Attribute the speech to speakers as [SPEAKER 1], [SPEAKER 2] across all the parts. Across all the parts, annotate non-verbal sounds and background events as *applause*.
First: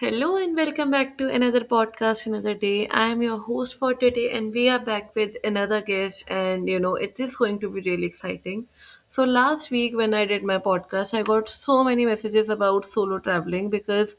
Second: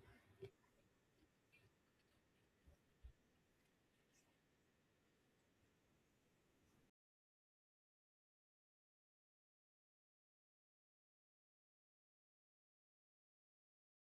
[SPEAKER 1] Hello and welcome back to another podcast, another day. I am your host for today, and we are back with another guest, and you know, it is going to be really exciting. So, last week when I did my podcast, I got so many messages about solo traveling because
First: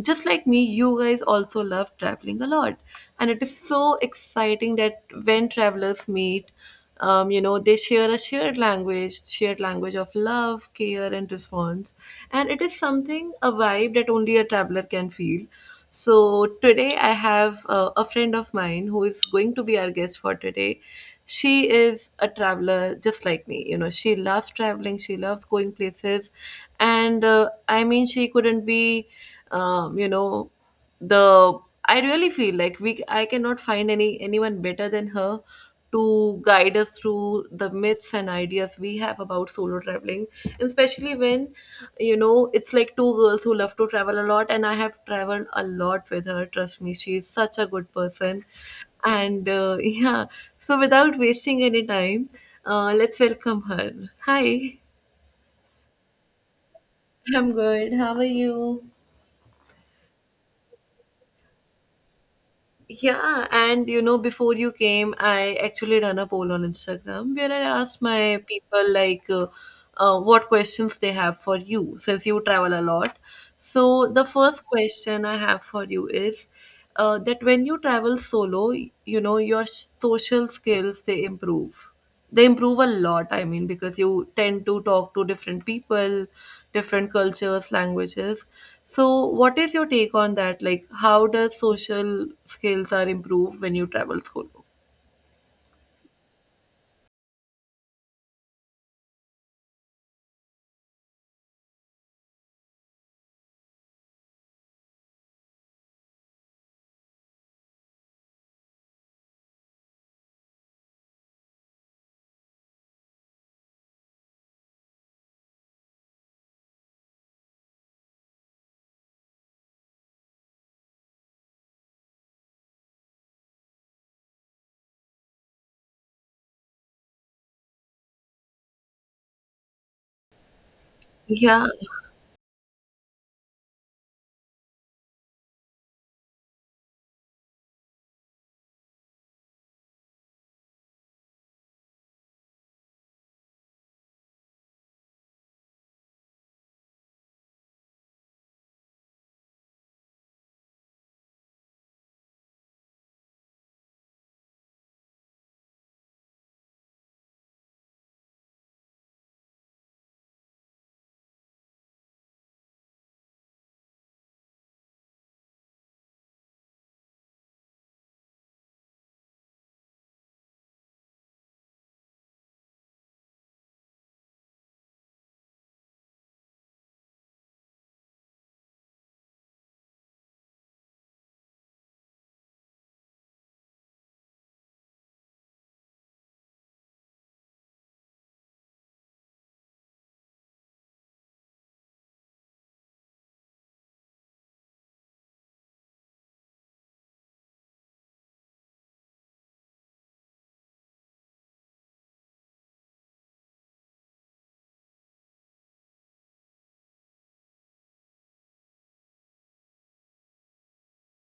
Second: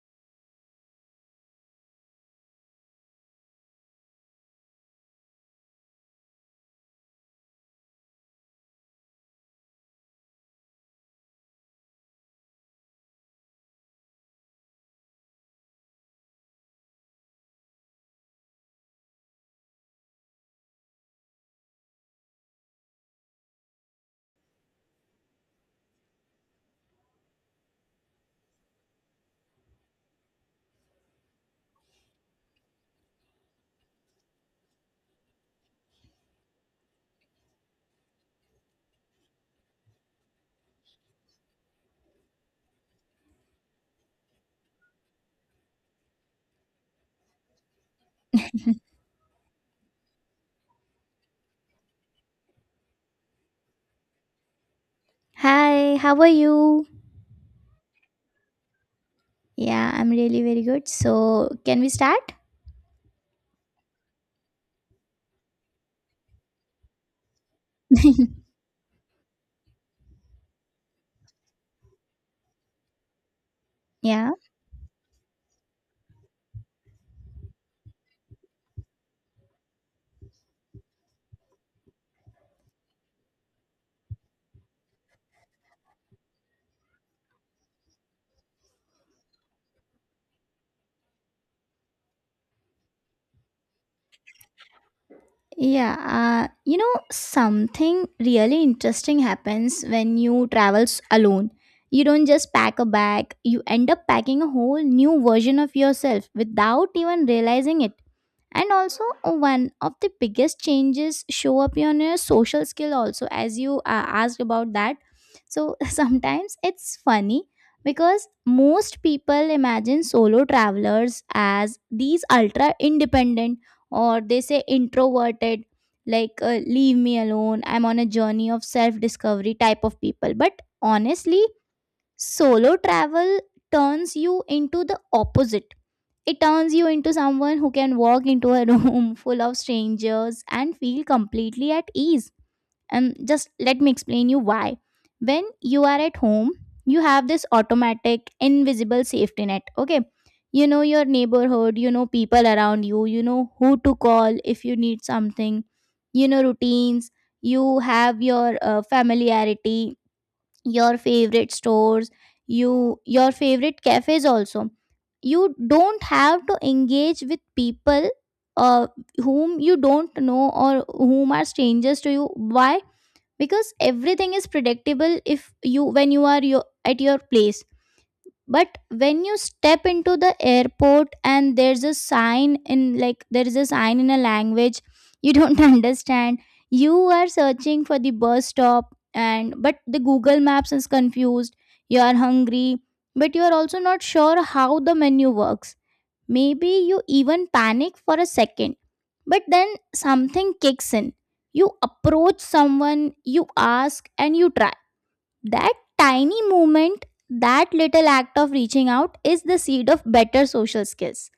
[SPEAKER 1] just like me, you guys also love traveling a lot, and it is so exciting that when travelers meet. They share a shared language of love, care, and response. And it is something, a vibe that only a traveler can feel. So today I have a friend of mine who is going to be our guest for today. She is a traveler just like me. You know, she loves traveling, she loves going places. And I mean, she couldn't be, you know, the I really feel like we I cannot find anyone better than her to guide us through the myths and ideas we have about solo traveling, and especially when you know it's like two girls who love to travel a lot, and I have traveled a lot with her. Trust me, she's such a good person. And *laughs* yeah, so without wasting any time, let's welcome her. Hi.
[SPEAKER 2] Hi, how are you?
[SPEAKER 1] I'm good, how are you?
[SPEAKER 2] Yeah, I'm really very good. So, can we start?
[SPEAKER 1] Yeah, and you know, before you came, I actually ran a poll on Instagram where I asked
[SPEAKER 2] *laughs*
[SPEAKER 1] my people like what questions they have for you since you travel a lot. So the
[SPEAKER 2] Yeah.
[SPEAKER 1] first question I have for you is that when you travel solo, you know, your social skills they improve. They improve a lot, I mean, because you tend to talk to different people, different cultures, languages. So, what is your take on that? Like, how does social skills are improved when you travel solo?
[SPEAKER 2] Yeah. Something really interesting happens when you travel alone. You don't just pack a bag, you end up packing a whole new version of yourself without even realizing it. And also one of the biggest changes show up on your social skill also as you asked about that. So *laughs* sometimes it's funny because most people imagine solo travelers as these ultra independent or they say introverted, like leave me alone, I'm on a journey of self discovery type of people, but honestly
[SPEAKER 1] Yeah,
[SPEAKER 2] solo travel turns you into the opposite. It turns you into someone who can walk into a *laughs* room full of strangers and feel completely at ease. And just let me explain you why. When you are at home, you have this automatic, invisible safety net. Okay. You know your neighborhood, you know people around you, you know who to call if you need something, you know routines, you have your familiarity, your favorite stores, your favorite cafes also. You don't have to engage with people, uh, whom you don't know or whom are strangers to you. Why? Because everything is predictable if you when you are your, at your place. But when you step into the airport and there's a sign in, like there is a sign in a language you don't *laughs* understand, you are searching for the bus stop and but the Google Maps is confused, you are hungry but you are also not sure how the menu works. Maybe you even panic for a second, but then something kicks in. You approach someone, you ask and you try. That tiny movement, that little act of reaching out is the seed of better social skills.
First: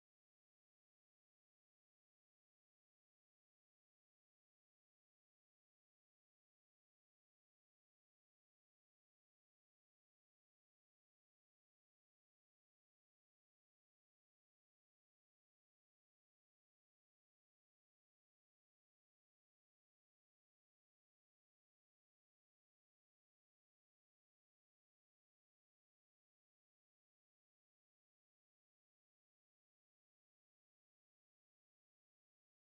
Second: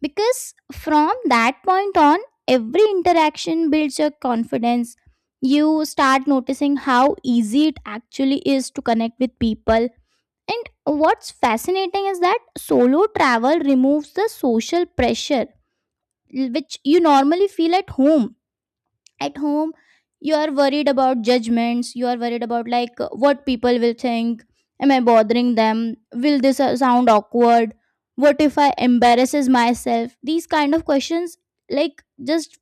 [SPEAKER 2] Because from that point on, every interaction builds your confidence. You start noticing how easy it actually is to connect with people. And what's fascinating is that solo travel removes the social pressure which you normally feel at home. At home you are worried about judgments, you are worried about like what people will think, am I bothering them, will this sound awkward, what if I embarrasses myself, these kind of questions, like just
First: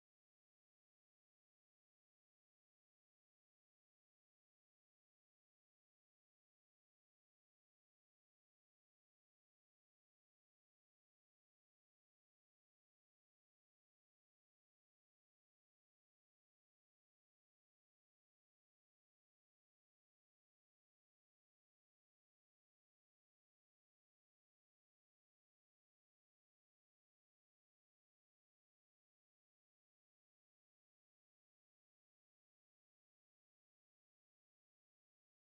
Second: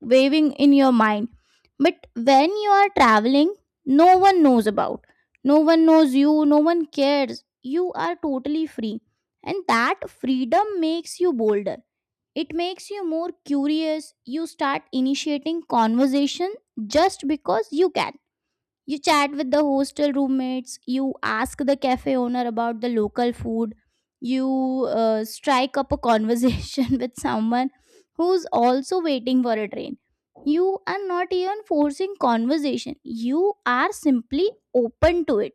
[SPEAKER 2] waving in your mind. But when you are traveling, no one knows about, no one knows you, no one cares, you are totally free. And that freedom makes you bolder, it makes you more curious. You start initiating conversation just because you can. You chat with the hostel roommates, you ask the cafe owner about the local food, you strike up a conversation *laughs* with someone who's also waiting for a train. You are not even forcing conversation, you are simply open to it,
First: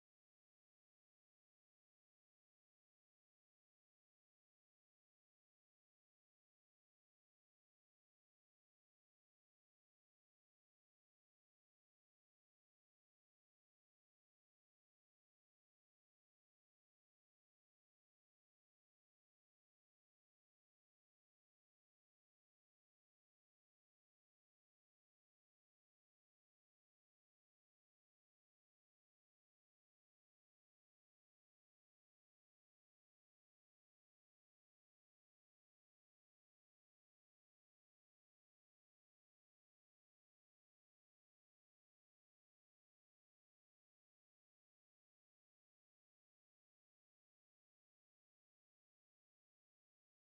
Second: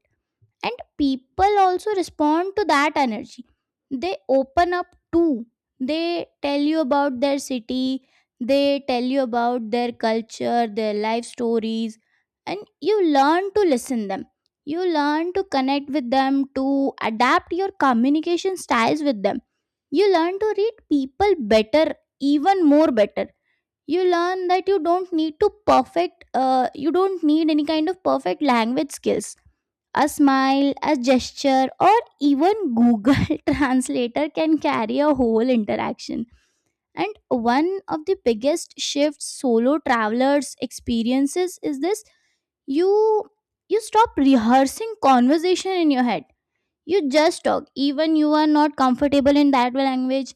[SPEAKER 2] and people also respond to that energy. They open up too, they tell you about their city, they tell you about their culture, their life stories, and you learn to listen them, you learn to connect with them, to adapt your communication styles with them. You learn to read people better, even more better. You learn that you don't need to perfect you don't need any kind of perfect language skills. A smile, a gesture, or even Google *laughs* Translator can carry a whole interaction. And one of the biggest shifts solo travelers experiences is this. you you stop rehearsing conversation in your head, you just talk, even you are not comfortable in that language,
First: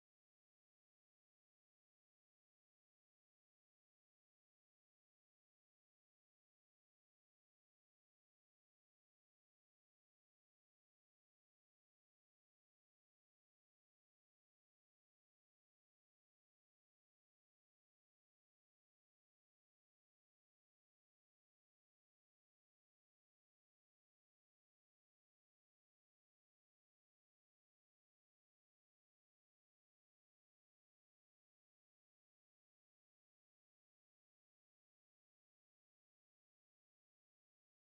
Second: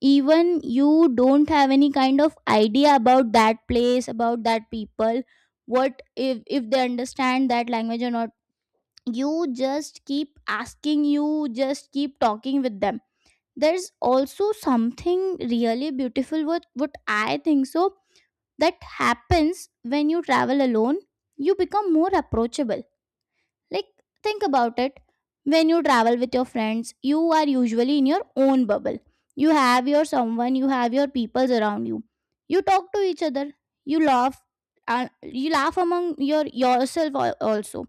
[SPEAKER 2] even you don't have any kind of idea about that place, about that people, what if they understand that language or not, you just keep asking, you just keep talking with them. There's also something really beautiful, what I think so, that happens when you travel alone. You become more approachable. Like, think about it, when you travel with your friends, you are usually in your own bubble. You have your someone, you have your peoples around you, you talk to each other, you laugh, and you laugh among your yourself also.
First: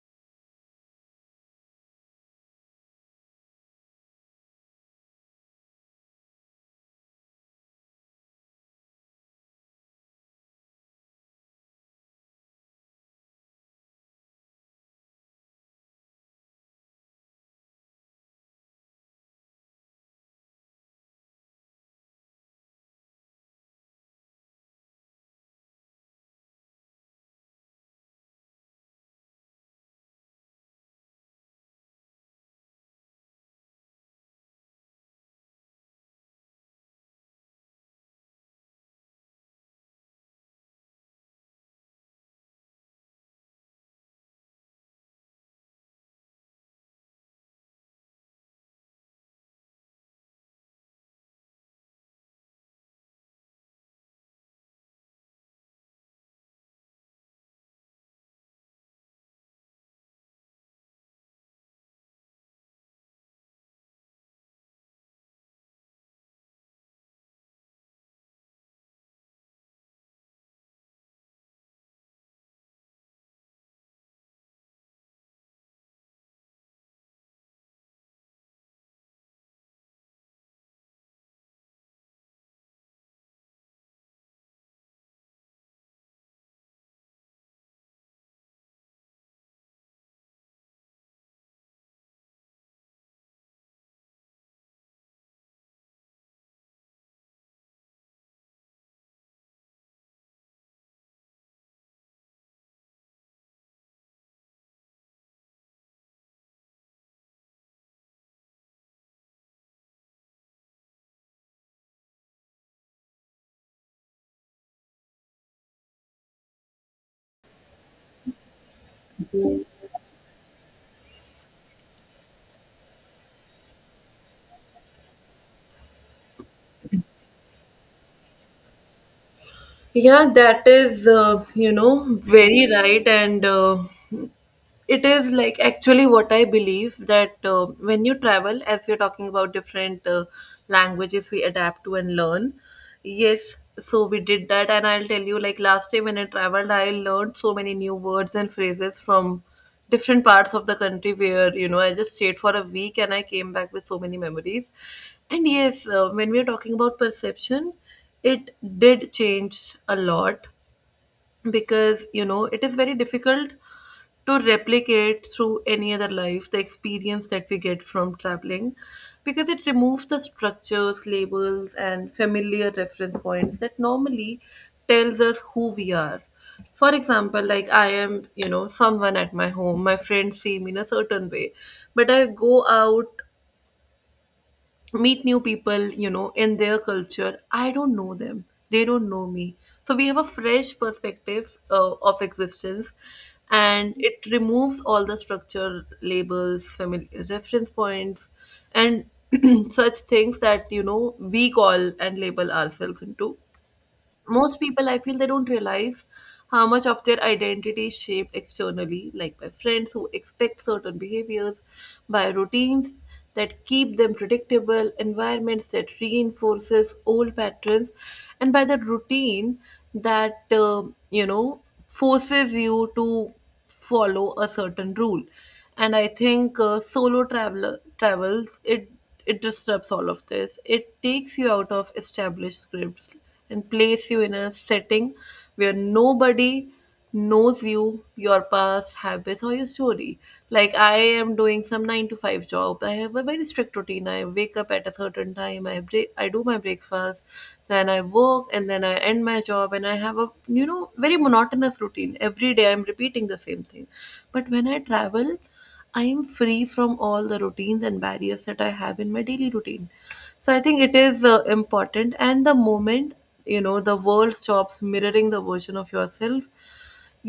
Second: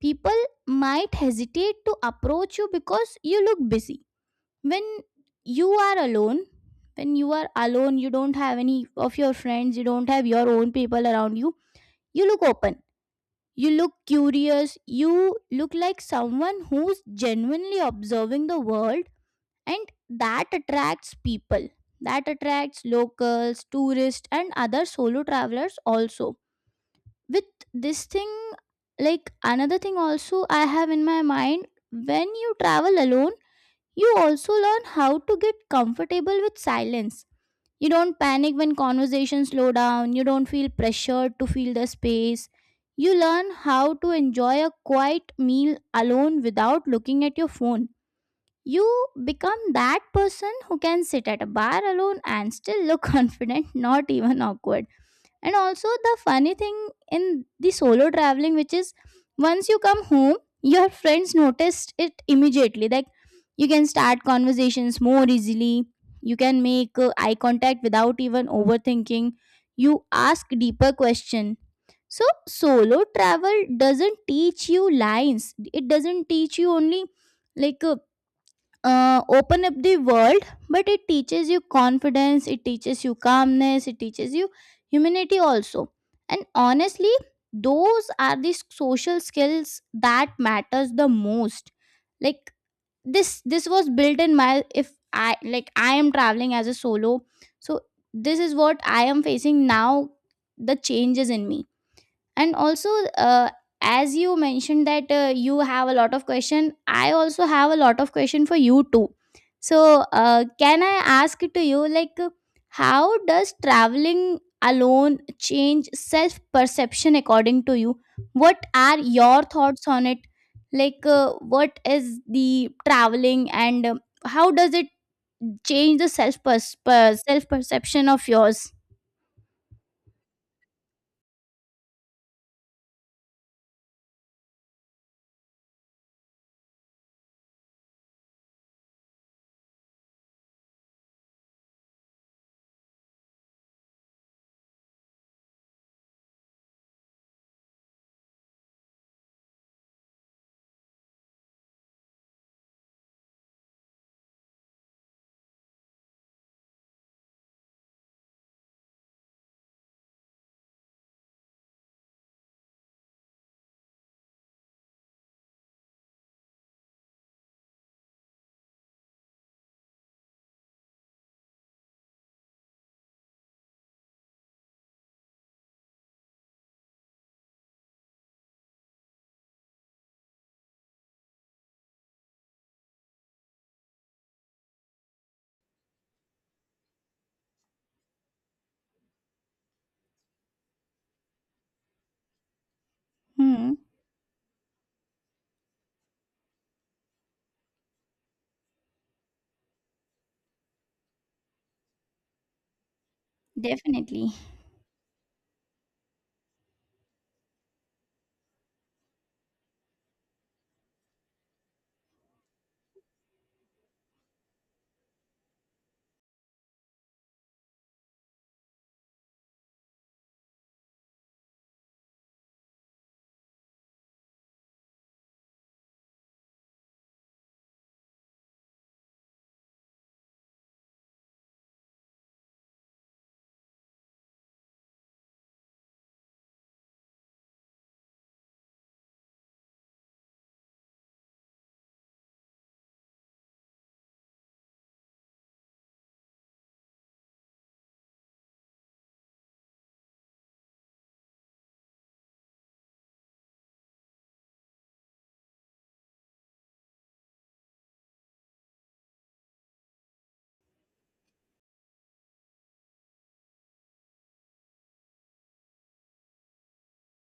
[SPEAKER 2] People might hesitate to approach you because you look busy. when you are alone when you are alone, you don't have any of your friends, you don't have your own people around you, you look open, you look curious, you look like someone who's genuinely observing the world. And that attracts people, that attracts locals, tourists, and other solo travelers also. With this thing, like another thing also I have in my mind, when you travel alone, you also learn how to get comfortable with silence. You don't panic when conversations slow down, you don't feel pressured to feel the space. You learn how to enjoy a quiet meal alone without looking at your phone. You become that person who can sit at a bar alone and still look *laughs* confident, not even awkward. And also the funny thing in the solo traveling, which is, once you come home, your friends noticed it immediately. Like, you can start conversations more easily, you can make eye contact without even overthinking, you ask deeper question. So solo travel doesn't teach you lines, it doesn't teach you only like open up the world, but it teaches you confidence, it teaches you calmness, it teaches you humanity also. And honestly, those are the social skills that matters the most. Like this was built in my, if I like I am traveling as a solo, so this is what I am facing now. The changes in me. And also uh, as you mentioned that you have a lot of question, I also have a lot of question for you too. So can I ask to you like how does traveling alone change self perception according to you, what are your thoughts on it, like what is the traveling, and how does it change the self perception of yours?
[SPEAKER 1] yeah, that is, you know, very right. And it is like actually what I believe that when you travel, as you're talking about different languages we adapt to and learn. Yes, so we did that, and I'll tell you like last time when I traveled, I learned so many new words and phrases from different parts of the country where you know I just stayed for a week and I came back with so many memories. And yes, when we're talking about perception, it did change a lot because you know it is very difficult to replicate through any other life the experience that we get from traveling, because it removes the structures, labels and familiar reference points that normally tells us who we are. For example, like I am, you know, someone at my home, my friends see me in a certain way, but I go out, meet new people, you know, in their culture. I don't know them. They don't know me. So we have a fresh perspective of existence,
[SPEAKER 2] Hmm.
[SPEAKER 1] and it removes all the structure labels, family reference points, and *clears throat* such things that, you know, we call and label ourselves into.
[SPEAKER 2] Definitely.
[SPEAKER 1] Most people, I feel, they don't realize how much of their identity is shaped externally, like by friends who expect certain behaviors, by routines that keep them predictable, environments that reinforces old patterns, and by the routine that, you know, forces you to follow a certain rule. And I think solo traveler travels, it disrupts all of this. It takes you out of established scripts and place you in a setting where nobody knows you, your past habits, or your story. Like I am doing some nine to five job. I have a very strict routine. I wake up at a certain time. I break. I do my breakfast, then I work, and then I end my job, and I have a, you know, very monotonous routine. Every day I'm repeating the same thing. But when I travel, I am free from all the routines and barriers that I have in my daily routine. So I think it is important, and the moment, you know, the world stops mirroring the version of yourself,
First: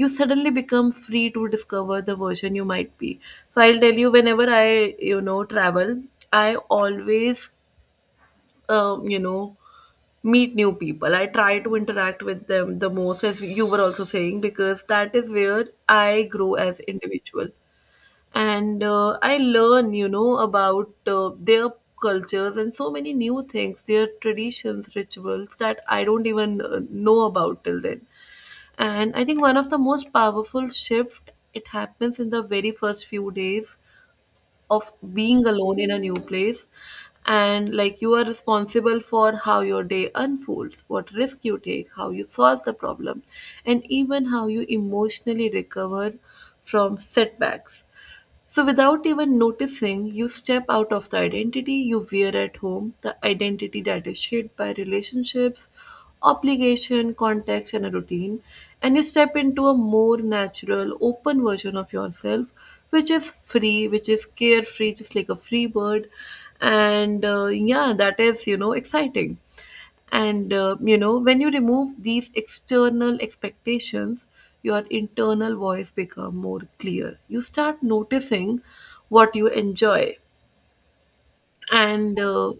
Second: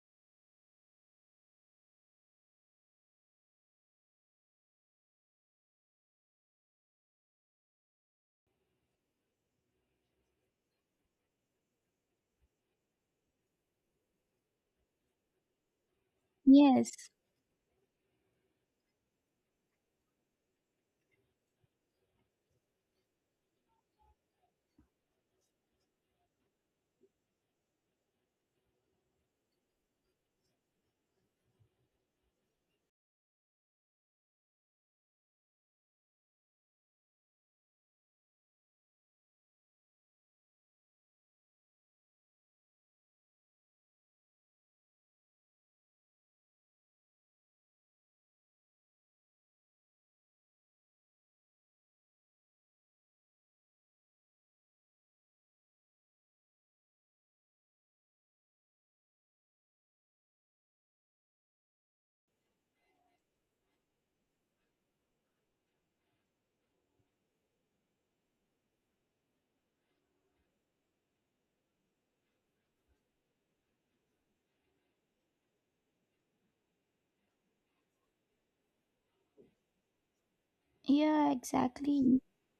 [SPEAKER 1] you suddenly become free to discover the version you might be. So I'll tell you, whenever I, you know, travel, I always, you know, meet new people. I try to interact with them the most, as you were also saying, because that is where I grow as
[SPEAKER 2] Yes.
[SPEAKER 1] individual, and I learn, you know, about their cultures and so many new things, their traditions, rituals that I don't even know about till then. And I think one of the most powerful shift it happens in the very first few days of being alone in a new place, and like you are responsible for how your day unfolds, what risk you take, how you solve the problem, and even how you emotionally recover from setbacks. So, without even noticing, you step out of the identity you wear at home, the identity that is shaped by relationships, obligation, context, and a routine, and you step into a more natural, open version of yourself, which is free, which is carefree, just like a free bird. And yeah, that is, you know, exciting. And you know, when you remove these external expectations, your internal voice become more clear. You start noticing what you enjoy,
[SPEAKER 2] Yeah,
[SPEAKER 1] and
[SPEAKER 2] exactly.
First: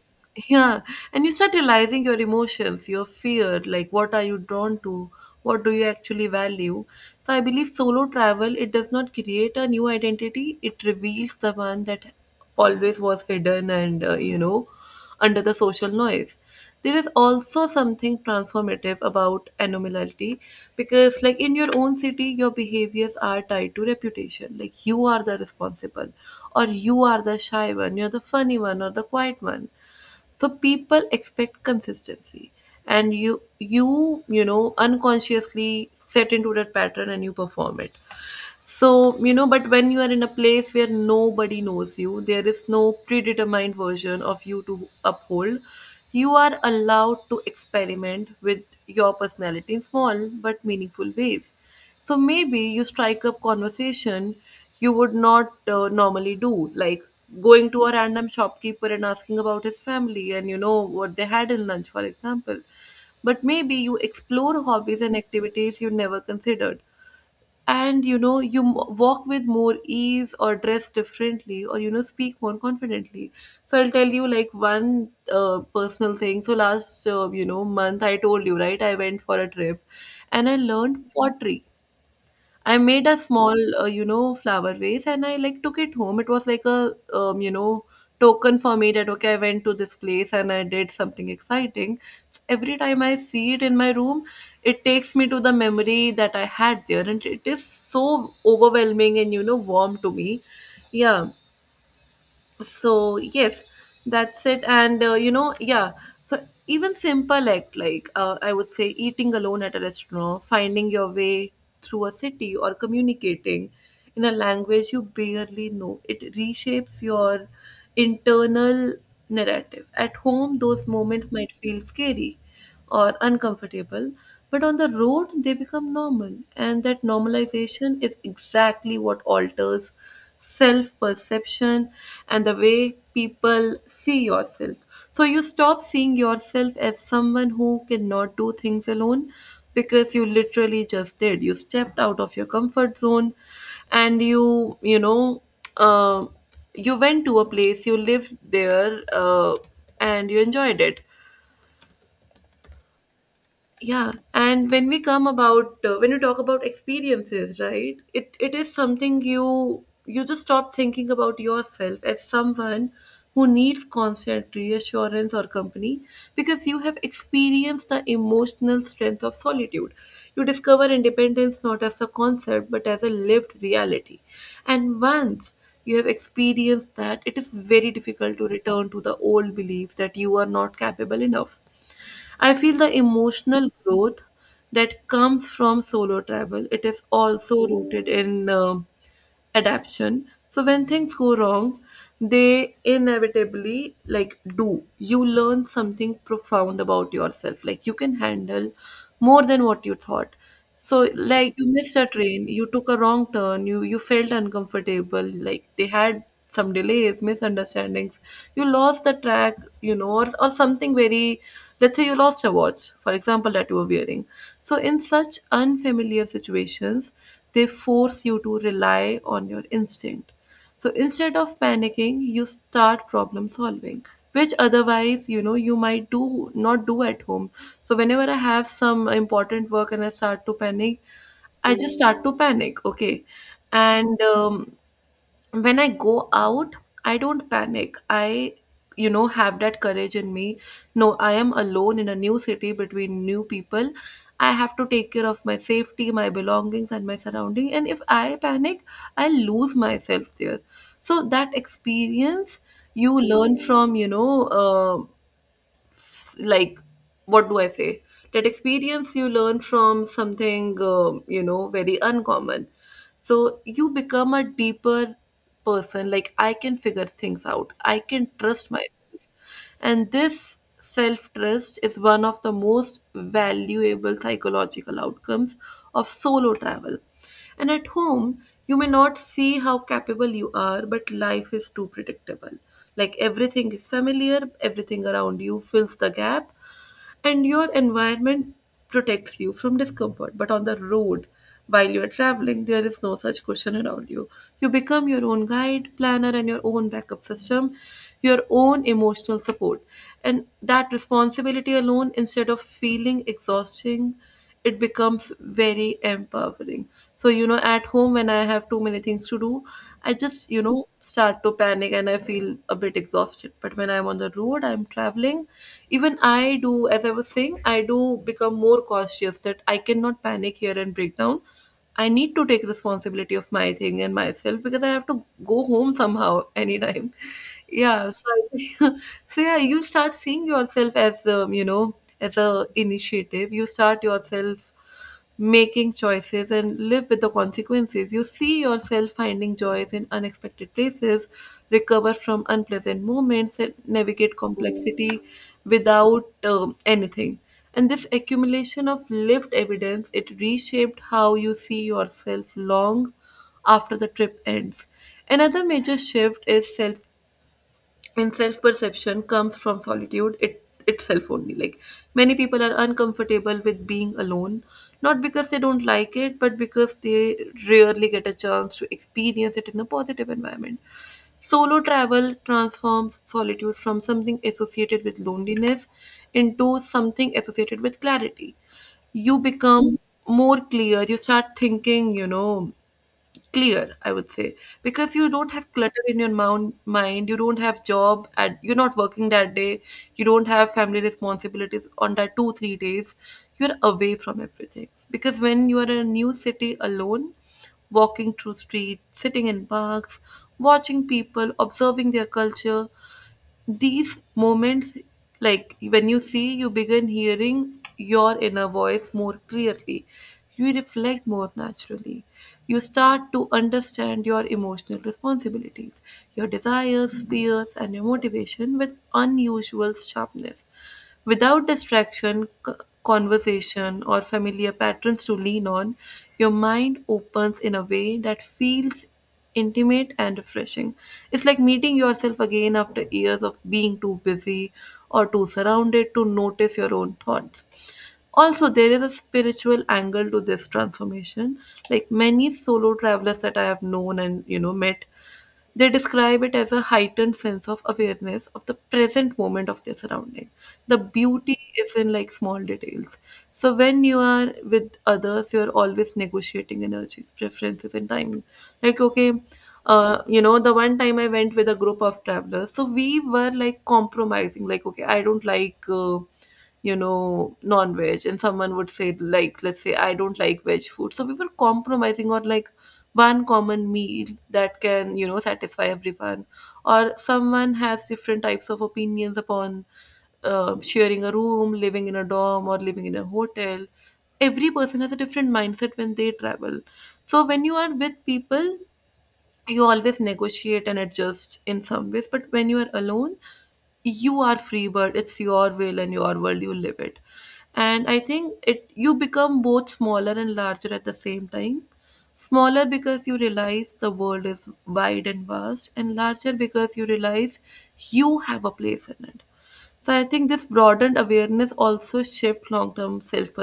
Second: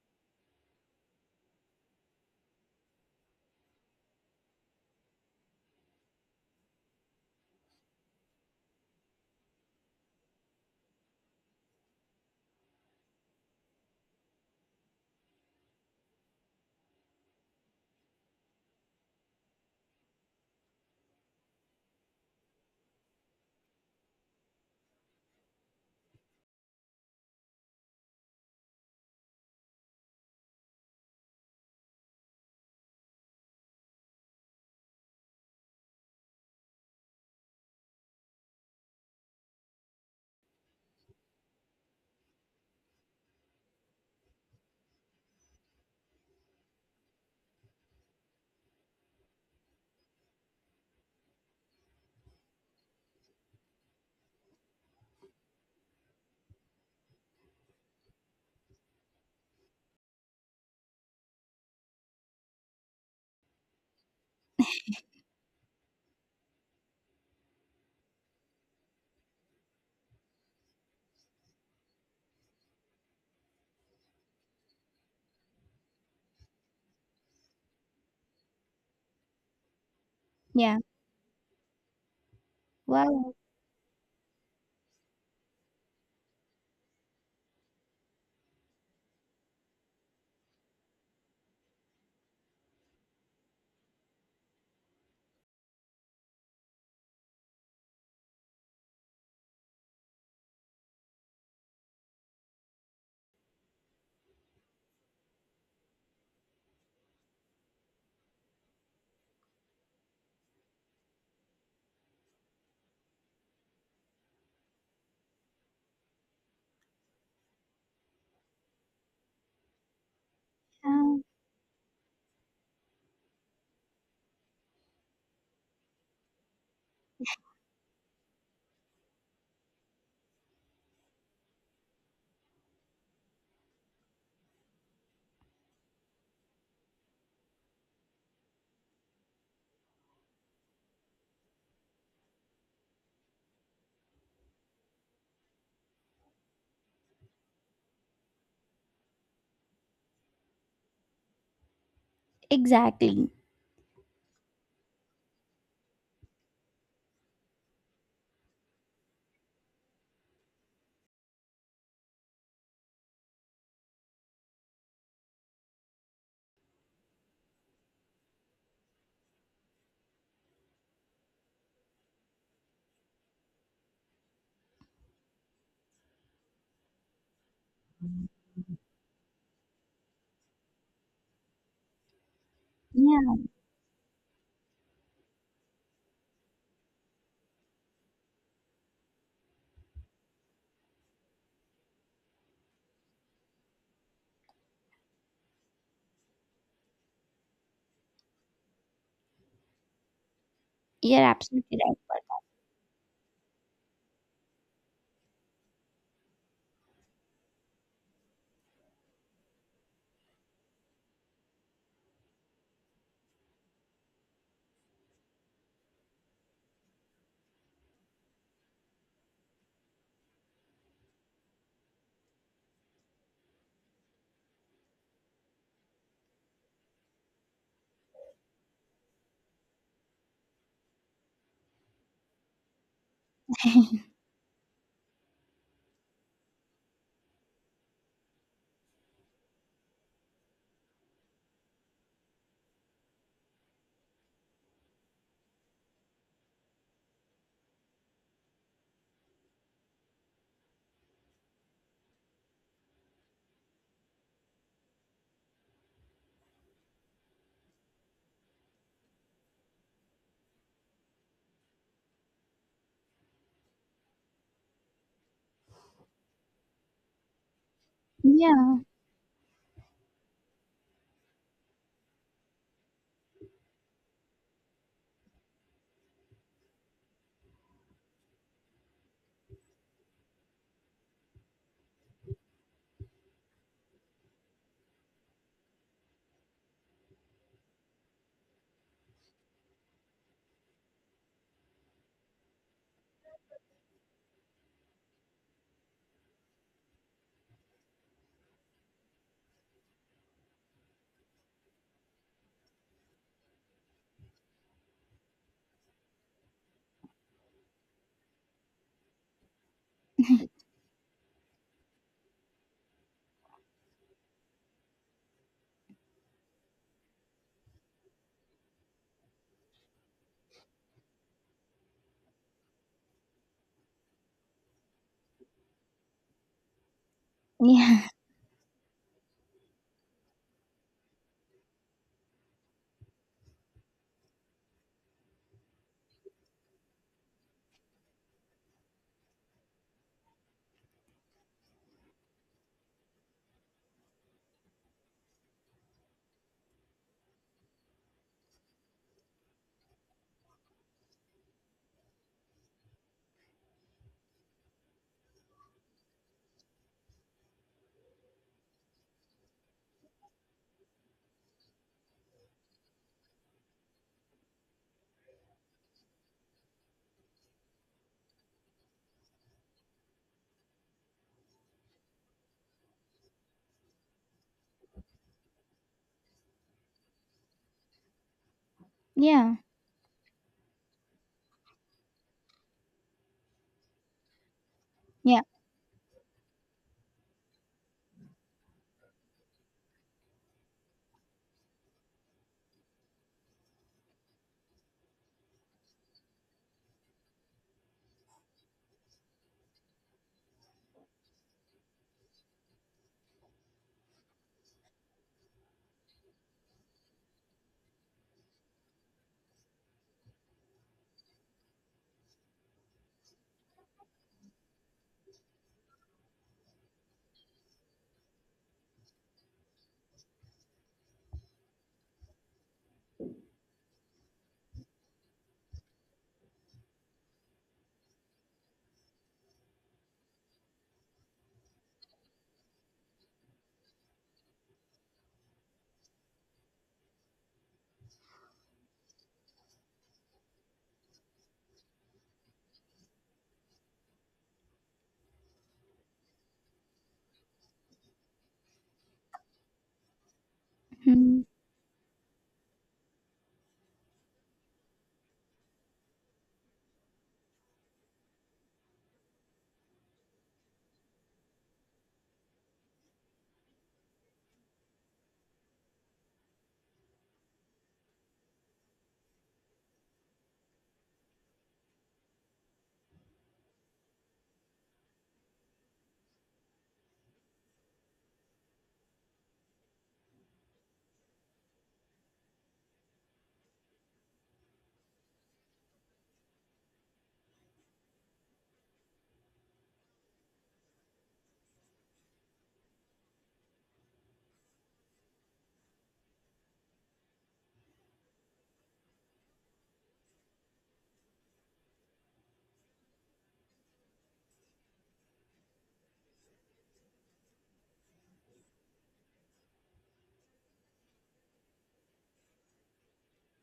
[SPEAKER 1] yeah, and you start realizing your emotions, your fear, like what are you drawn to, what do you actually value. So I believe solo travel, it does not create a new identity, it reveals the one that always was hidden and, you know, under the social noise. There is also something transformative about anomality, because, like in your own city, your behaviors are tied to reputation. Like you are the responsible, or you are the shy one, you're the funny one, or the quiet one. So people expect consistency, and you know unconsciously set into that pattern and you perform it. So, you know, but when you are in a place where nobody knows you, there is no predetermined version of you to uphold, you are allowed to experiment with your personality in small but meaningful ways. So maybe you strike up conversation you would not normally do, like going to a random shopkeeper and asking about his family and you know what they had in lunch, for example. But maybe you explore hobbies and activities you never considered, and you know you walk with more ease or dress differently or you know speak more confidently. So I'll tell you like one personal thing. So last, you know, month, I told you right, I went for a trip and I
[SPEAKER 2] Yeah.
[SPEAKER 1] learned pottery. I made a
[SPEAKER 2] Well,
[SPEAKER 1] small, you know, flower vase and I like took it home. It was like a, you know, token for me that okay, I went to this place and I did something exciting. Every time I see it in my room, it takes me to the memory that I had there, and it is so overwhelming and you know warm to me. Yeah, so yes, that's it, and you know, yeah. So even simple act like, I would say, eating alone at a restaurant, finding your way through a city, or communicating in a language you barely know, it reshapes your internal narrative. At home those
[SPEAKER 2] uh,
[SPEAKER 1] moments might feel scary or uncomfortable, but on the road they become normal. And that normalization is exactly what alters self perception and the way people see yourself. So you stop seeing yourself as someone who cannot do things alone because you literally just did. You stepped out of your comfort zone, and you know, uh, you went to a place, you lived there, and you enjoyed it.
[SPEAKER 2] exactly.
[SPEAKER 1] Yeah, and when we come about when you talk about experiences right, it is something you just stop thinking about yourself as someone who needs constant reassurance or company, because you have experienced the emotional strength of solitude. You discover independence not as a concept but as a lived reality, and once you have experienced that it is very difficult to return to the old belief that you are not capable enough. I feel the
[SPEAKER 2] Yeah,
[SPEAKER 1] emotional growth that comes from solo travel, it is also rooted in adaption. So when things go wrong, they inevitably like do, you learn something profound about yourself. Like you can handle more than what you thought. So
[SPEAKER 2] you're
[SPEAKER 1] like you
[SPEAKER 2] absolutely
[SPEAKER 1] missed
[SPEAKER 2] right.
[SPEAKER 1] a
[SPEAKER 2] But
[SPEAKER 1] train, you took a wrong turn, you felt uncomfortable, like they had some delays, misunderstandings. You lost the track, you know, or something very, let's say you lost a watch, for example, that you were wearing. So in such unfamiliar situations, they force you to rely on your instinct. So instead of panicking, you start problem solving, which otherwise, you know, you might do not do at home. So whenever I have some important work and I start to panic, I just start to panic. Okay.
[SPEAKER 2] *laughs*
[SPEAKER 1] And when I go out, I don't panic. I have that courage in me. No, I am alone in a new city between new people. I have to take care of my safety, my belongings, and my surrounding. And if I panic, I lose myself there. So that experience you learn from, like what do I say? That experience you learn from something, very uncommon, so you become a deeper person. Like, I can figure things out, I can trust
[SPEAKER 2] yeah,
[SPEAKER 1] myself. And this self trust is one of the most valuable psychological outcomes of solo travel. And at home, you may not see how capable you are, but life is too predictable. Like, everything is familiar, everything around you fills the gap, and your environment protects you from discomfort. But on the road, while you are traveling, there is no such question around you. You become your own guide, planner, and your own backup system, your own emotional support. And that responsibility alone, instead of feeling exhausting, it becomes very empowering. So, at home when I have too many things to do, I just, start to panic and I feel a bit exhausted. But when I'm on the road, I'm traveling, even I do, as I was saying, I do become more cautious that I cannot panic here and break down. I need to take responsibility of my thing and myself because I have to go home somehow anytime. *laughs*
[SPEAKER 2] yeah,
[SPEAKER 1] Yeah, so I, *laughs* so yeah, you start seeing yourself as as a initiative. You start yourself making choices and live with the consequences. You see yourself finding joys in unexpected places, recover from unpleasant moments, and navigate complexity without anything. And this accumulation of lived evidence, it reshaped how you see yourself long after the trip ends. Another major shift is self and self perception comes from solitude itself only. Like, many people are uncomfortable with being alone, not because they don't like it but because they rarely get a chance to experience it in a positive environment. Solo travel transforms solitude from something associated with loneliness into something associated with clarity. You
[SPEAKER 2] yeah,
[SPEAKER 1] become more clear, you start thinking, clear, I would say, because you
[SPEAKER 2] yeah.
[SPEAKER 1] don't have clutter in your mind, you don't have job and you're not working that day, you don't have family responsibilities on that 2-3 days, you're away from everything. Because when you are in a new city alone, walking through streets, sitting in parks, watching people, observing their culture, these moments, like when you see, you begin hearing your inner voice more clearly. You reflect more naturally, you start to understand your emotional responsibilities, your desires, fears, and your motivation with unusual sharpness. Without distraction, conversation, or familiar patterns to lean on, your mind opens in a way that feels intimate and refreshing. It's like meeting yourself again after years of being too busy or too surrounded to notice your own thoughts. Also, there is a spiritual angle to this transformation. Like, many solo travelers that I have known and met, they describe it as a heightened sense of awareness of the present moment, of their surrounding. The
[SPEAKER 2] Hmm.
[SPEAKER 1] beauty is in, like, small details. So when you are with others, you are always negotiating energies, preferences, and timing. Like, okay, the one time I went with a group of travelers, so we were like compromising. Like, okay, I don't like non-veg, and someone would say, like, let's say I don't like veg food, so we were compromising on, like, one common meal that can, satisfy everyone. Or someone has different types of opinions upon sharing a room, living in a dorm or living in a hotel. Every person has a different mindset when they travel. So when you are with people, you always negotiate and adjust in some ways, but when you are alone, you are free bird. It's your will and your world, you live it. And I think it you become both smaller and larger at the same time. Smaller because you realize the world is wide and vast, and larger because you realize you have a place in it. So I think this broadened awareness also shifts long term self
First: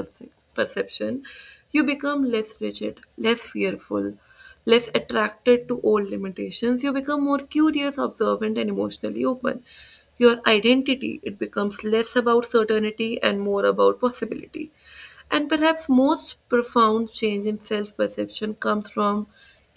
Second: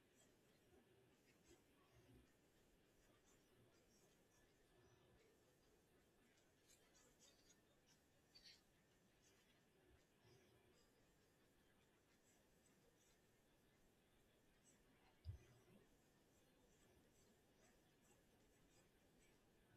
[SPEAKER 1] perception. You become less rigid, less fearful, less attracted to old limitations. You become more curious, observant, and emotionally open. Your identity, it becomes less about certainty and more about possibility. And perhaps most profound change in self perception comes from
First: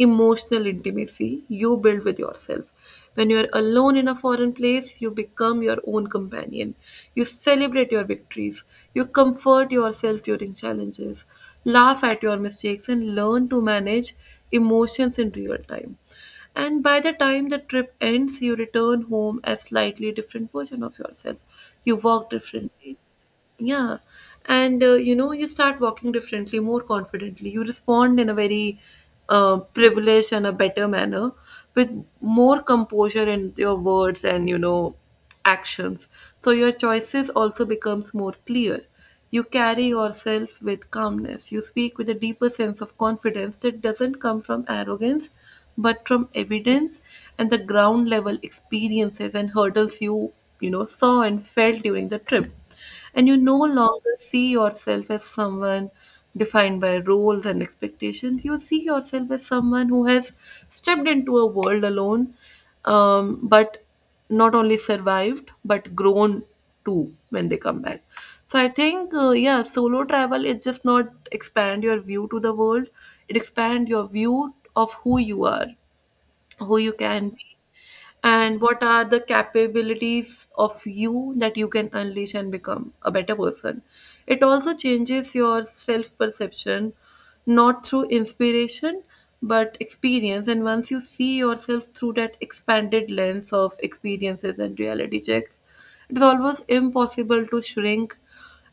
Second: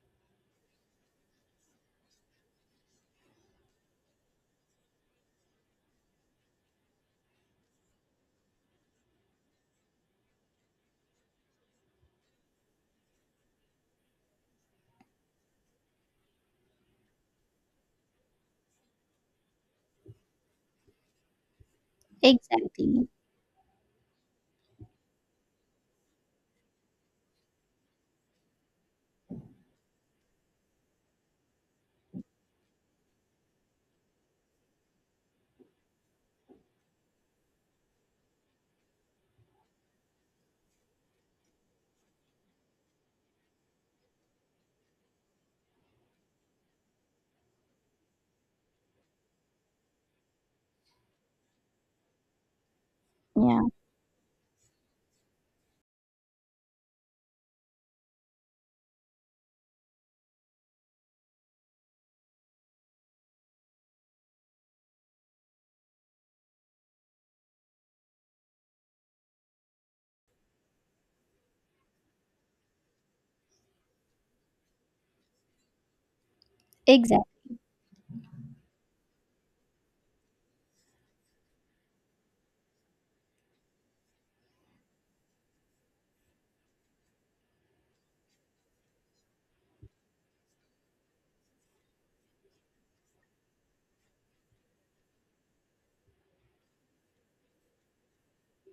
[SPEAKER 1] emotional intimacy you build with yourself. When you're alone in a foreign place, you become your own companion. You celebrate your victories. You comfort yourself during challenges. Laugh at your mistakes and learn to manage emotions in real time. And by the time the trip ends, you return home as slightly different version of yourself. You walk differently.
[SPEAKER 2] Exactly.
[SPEAKER 1] Yeah. And you start walking differently, more confidently. You respond in a very privileged and a better manner, with more composure in your words and actions. So your choices also becomes more clear. You carry yourself with calmness. You speak with a deeper sense of confidence that doesn't come from arrogance, but from evidence and the ground level experiences and hurdles you, saw and felt during the trip. And you no
[SPEAKER 2] Yeah,
[SPEAKER 1] longer see yourself as someone defined by roles and expectations. You see yourself as someone who has stepped into a world alone, but not only survived but grown too when they come back. So I think yeah, solo travel, it just not expand your view to the world, it expand your view of who you are, who you
[SPEAKER 2] exactly.
[SPEAKER 1] can be, and what are the capabilities of you that you can unleash and become a better person. It also changes your self perception, not through inspiration but experience. And once you see yourself through that expanded lens of experiences and reality checks, it is almost impossible to shrink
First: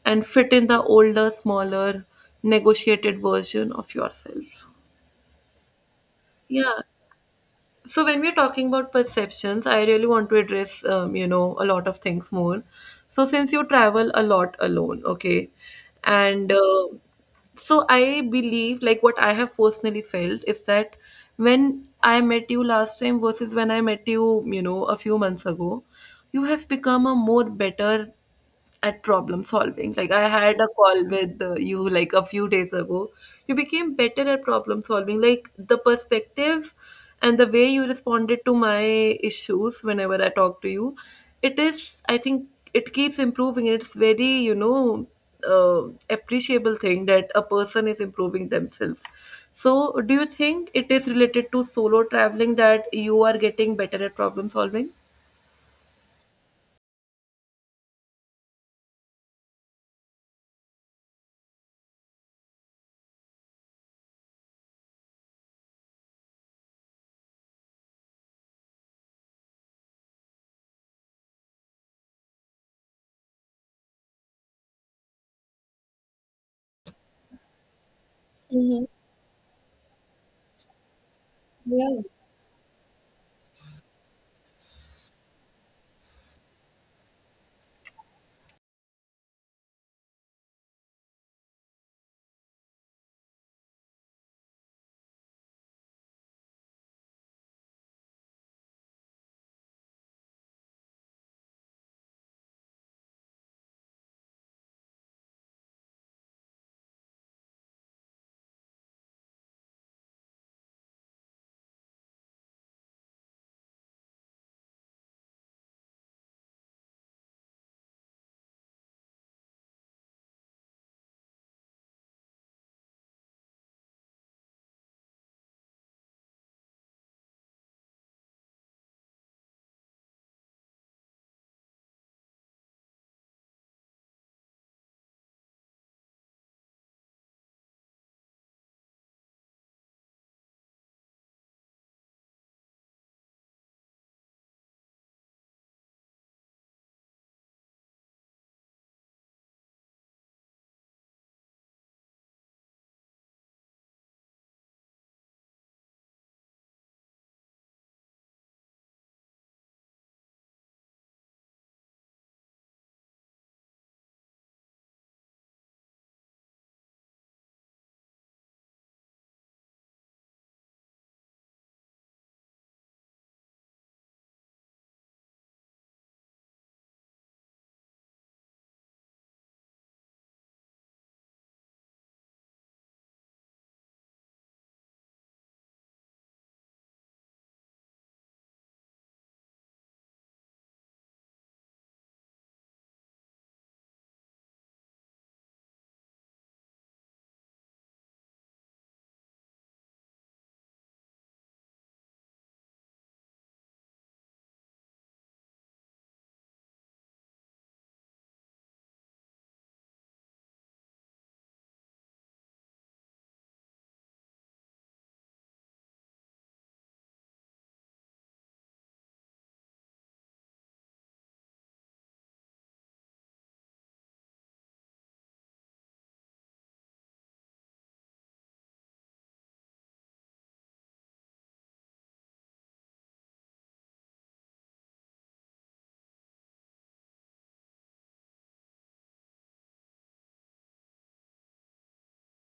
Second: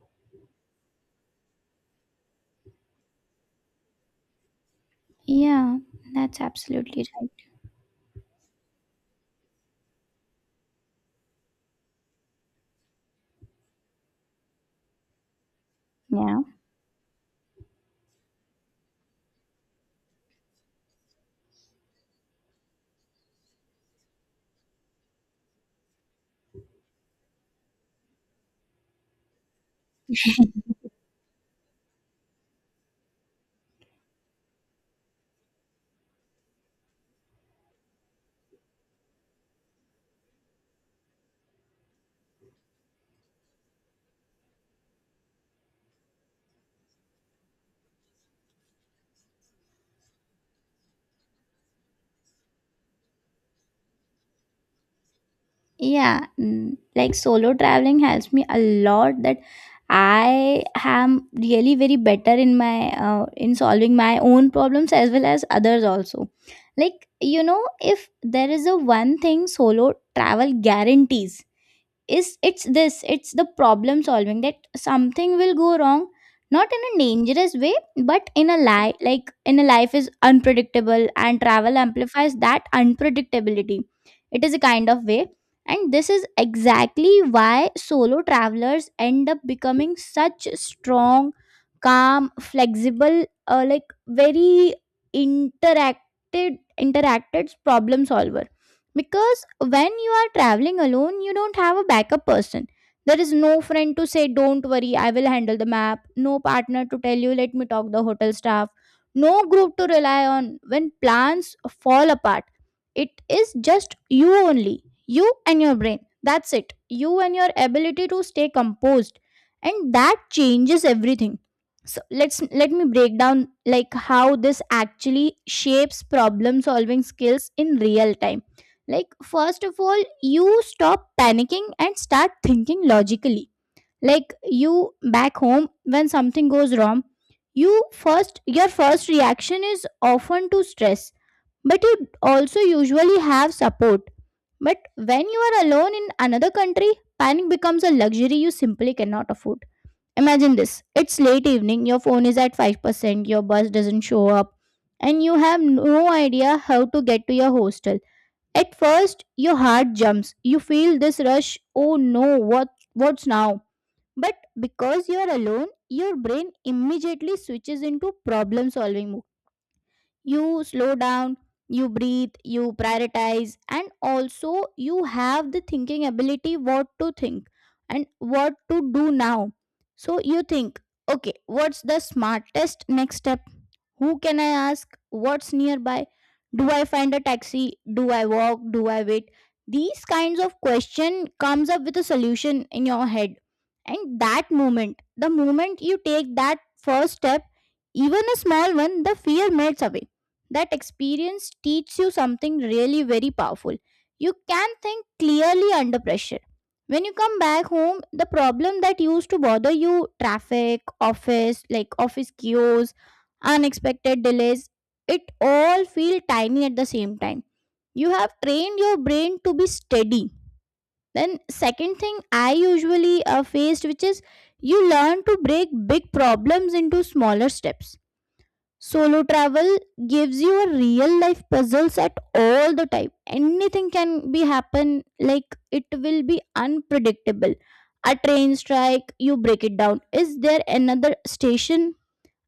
[SPEAKER 1] and fit in the older, smaller, negotiated version of yourself.
[SPEAKER 2] Yeah, that's
[SPEAKER 1] Yeah,
[SPEAKER 2] absolutely right.
[SPEAKER 1] so when we're talking about perceptions, I really want to address a lot of things more. So, since you travel a lot alone, okay,
[SPEAKER 2] Yeah.
[SPEAKER 1] and so I believe, like, what I have personally felt is that when I met you last time versus when I met you, you know a few months ago, you have become a more better at problem solving. Like, I had a call with you like a few days ago. You became better at problem solving. Like, the perspective and the way you responded to my issues whenever I talk to you, it is, I think, it keeps improving. It's very, appreciable thing that a person is improving themselves. So do you think it is related to solo traveling that you are getting better at problem solving?
[SPEAKER 2] Yeah, mm, like solo traveling helps me a lot, that I am really very better in my in solving my own problems as well as others also. Like, you know, if there is a one thing solo travel guarantees is it's this, it's the problem solving, that something will go wrong, not in a dangerous way, but in a life, like in a life is unpredictable, and travel amplifies that unpredictability. It is a kind of way. And this is exactly why solo travelers end up becoming such strong, calm, flexible, like very interacted interacted problem solvers. Because when you are traveling alone, you don't have a backup person. There is no friend to say don't worry, I will handle the map, no partner to tell you let me talk the hotel staff, no group to rely on when plans fall apart. It is just you only, you and your brain, that's it, you and your ability to stay composed. And that changes everything. So let's, let me break down like how this actually shapes problem solving skills in real time. Like, first of all, you stop panicking and start thinking logically. Like you back home, when something goes wrong, you first your first reaction is often to stress, but you also usually have support. But when you are alone in another country, panic becomes a luxury you simply cannot afford. Imagine this, it's late evening, your phone is at 5%, your bus doesn't show up, and you have no idea how to get to your hostel. At first, your heart jumps. You feel this rush, oh no, what what's now? But because you are alone, your brain immediately switches into problem solving mode. You slow down, you breathe, you prioritize, and also you have the thinking ability, what to think and what to do now. So you think, okay, what's the smartest next step, who can I ask, what's nearby, do I find a taxi, do I walk, do I wait? These kinds of question comes up with a solution in your head. And that moment, the moment you take that first step, even a small one, the fear melts away. That experience teaches you something really very powerful. You can think clearly under pressure. When you come back home, the problem that used to bother you, traffic, office, like office queues, unexpected delays, it all feel tiny at the same time. You have trained your brain to be steady. Then, second thing I usually faced, which is, you learn to break big problems into smaller steps. Solo travel gives you a real life puzzles at all the time. Anything can be happen, like it will be unpredictable. A train strike, you break it down. Is there another station,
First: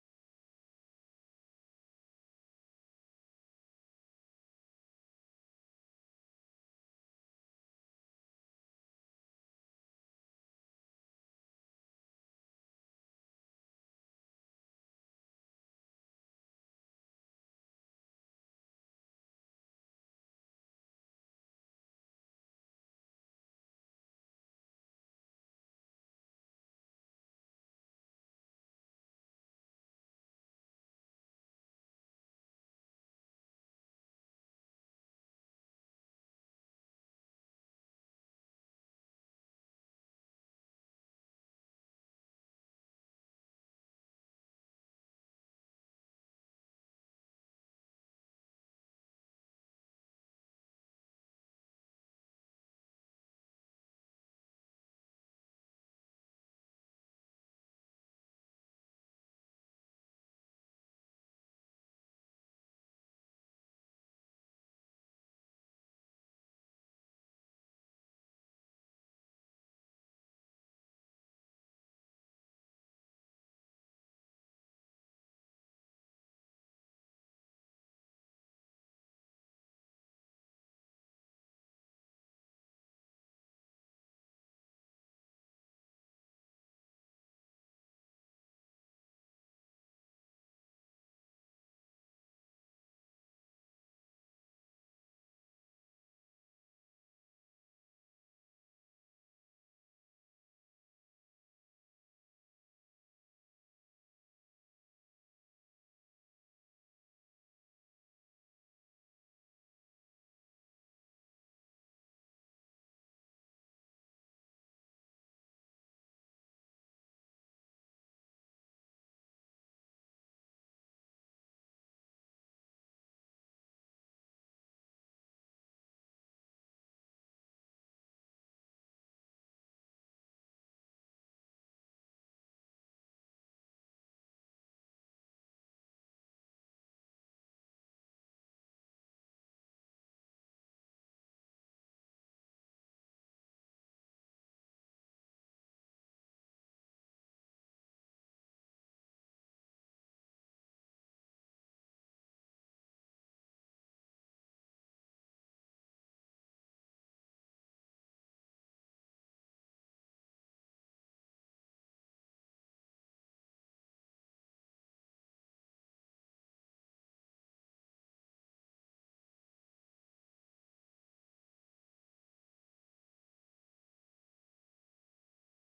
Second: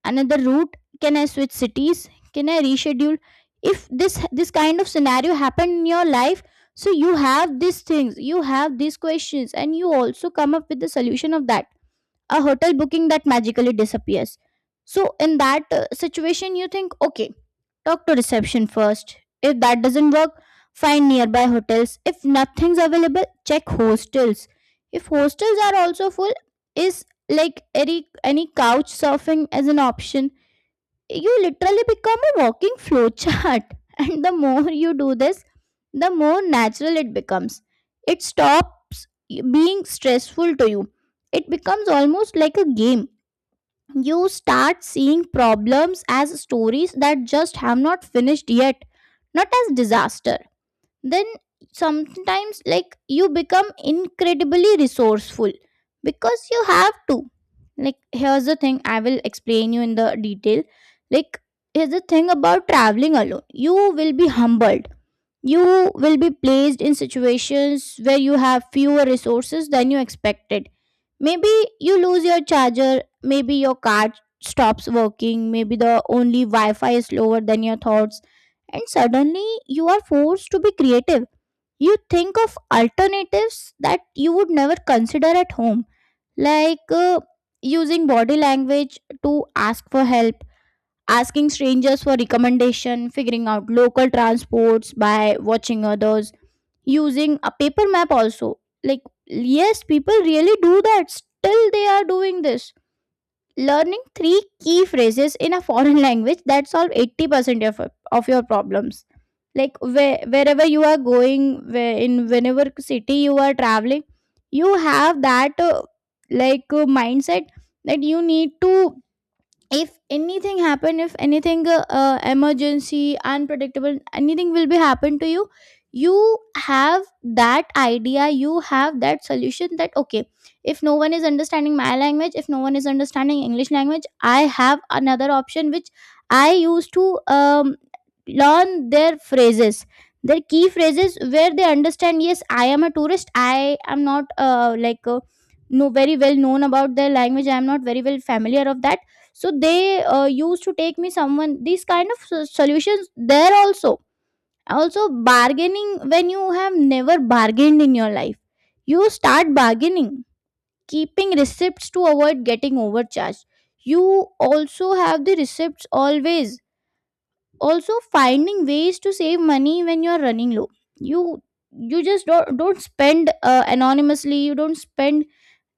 [SPEAKER 2] another route? Can I switch cities? Can I reschedule? If this kind of scenario happened in your life, so you have these things, you have these questions, and you also come up with the solution of that. A hotel booking that magically disappears. So in that situation, you think, okay, talk to reception first. If that doesn't work, find nearby hotels. If nothing's available, check hostels. If hostels are also full, is like any couch surfing as an option. You literally become a walking flowchart *laughs* and the more you do this, the more natural it becomes. It stops being stressful to you, it becomes almost like a game. You start seeing problems as stories that just have not finished yet, not as disasters. Then sometimes, like, you become incredibly resourceful because you have to. Like, here's the thing, I will explain you in the detail. Like, here's the thing about traveling alone, you will be humbled. You will be placed in situations where you have fewer resources than you expected. Maybe you lose your charger, maybe your card stops working, maybe the only Wi Fi is slower than your thoughts, and suddenly you are forced to be creative. You think of alternatives that you would never consider at home, like using body language to ask for help, asking strangers for recommendation, figuring out local transports by watching others, using a paper map also. Like, yes, people really do that, still they are doing this. Learning three key phrases in a foreign *laughs* language that solve 80% of your problems. Like wherever you are going, where in whenever city you are traveling, you have that like mindset that you need to. If anything happen, if anything emergency, unpredictable, anything will be happen to you, you have that idea, you have that solution that okay, if no one is understanding my language, if no one is understanding english language, I have another option which I used to learn their phrases, their key phrases, where they understand, yes, I am a tourist, I am not like no very well known about their language, I am not very well familiar of that. So they used to take me someone these kind of solutions there also. Also bargaining, when you have never bargained in your life, you start bargaining. Keeping receipts to avoid getting overcharged, you also have the receipts always. Also finding ways to save money when you are running low, you you just don't spend anonymously, you don't spend,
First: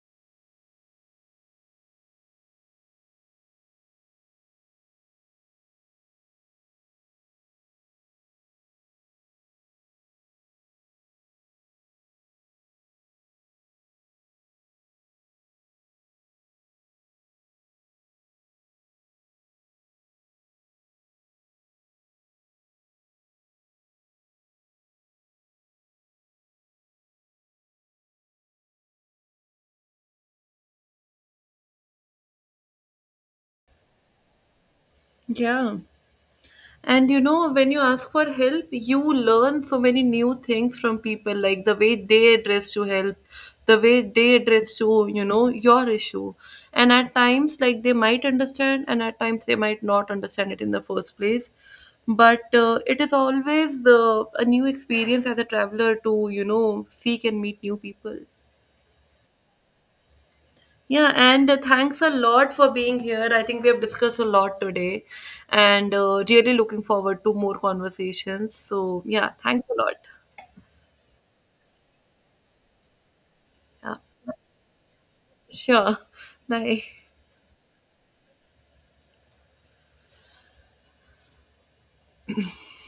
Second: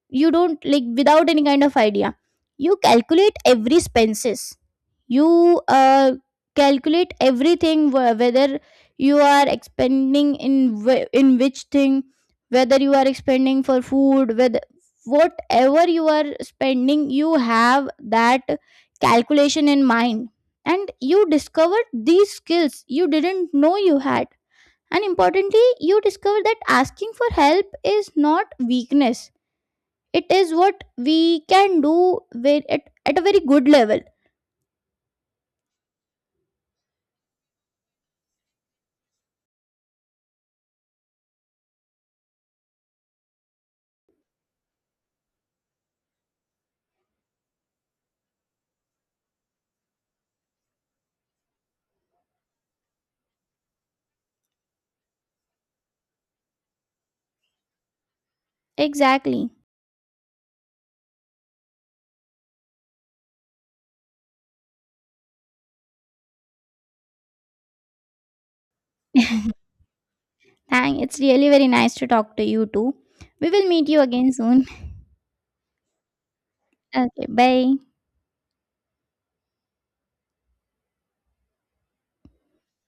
[SPEAKER 2] you don't, like, without any kind of idea. You calculate every expenses, you calculate everything, whether you are expending in, in which thing, whether you are expending for food, whether, whatever you are spending, you have that calculation in mind. And you discovered these skills you didn't know you had. And importantly, you discover that asking for help is not weakness, it is what we can do with at a very good level.
[SPEAKER 1] Yeah. And, you know, when you ask for help, you learn so many new things from people, like the way they address to help, the way they address to, your issue. And at times, like, they might understand, and at times they might not understand it in the first place. But it is always a new experience as a traveler to, seek and meet new people.
[SPEAKER 2] Exactly.
[SPEAKER 1] Yeah, and thanks a lot for being here. I think we have discussed a lot today and really looking forward to more conversations. So, yeah, thanks a lot.
[SPEAKER 2] *laughs* Thank, it's really very nice to talk to you too. We will meet
[SPEAKER 1] Yeah,
[SPEAKER 2] you again soon.
[SPEAKER 1] sure. *laughs* Bye.
[SPEAKER 2] Okay, bye.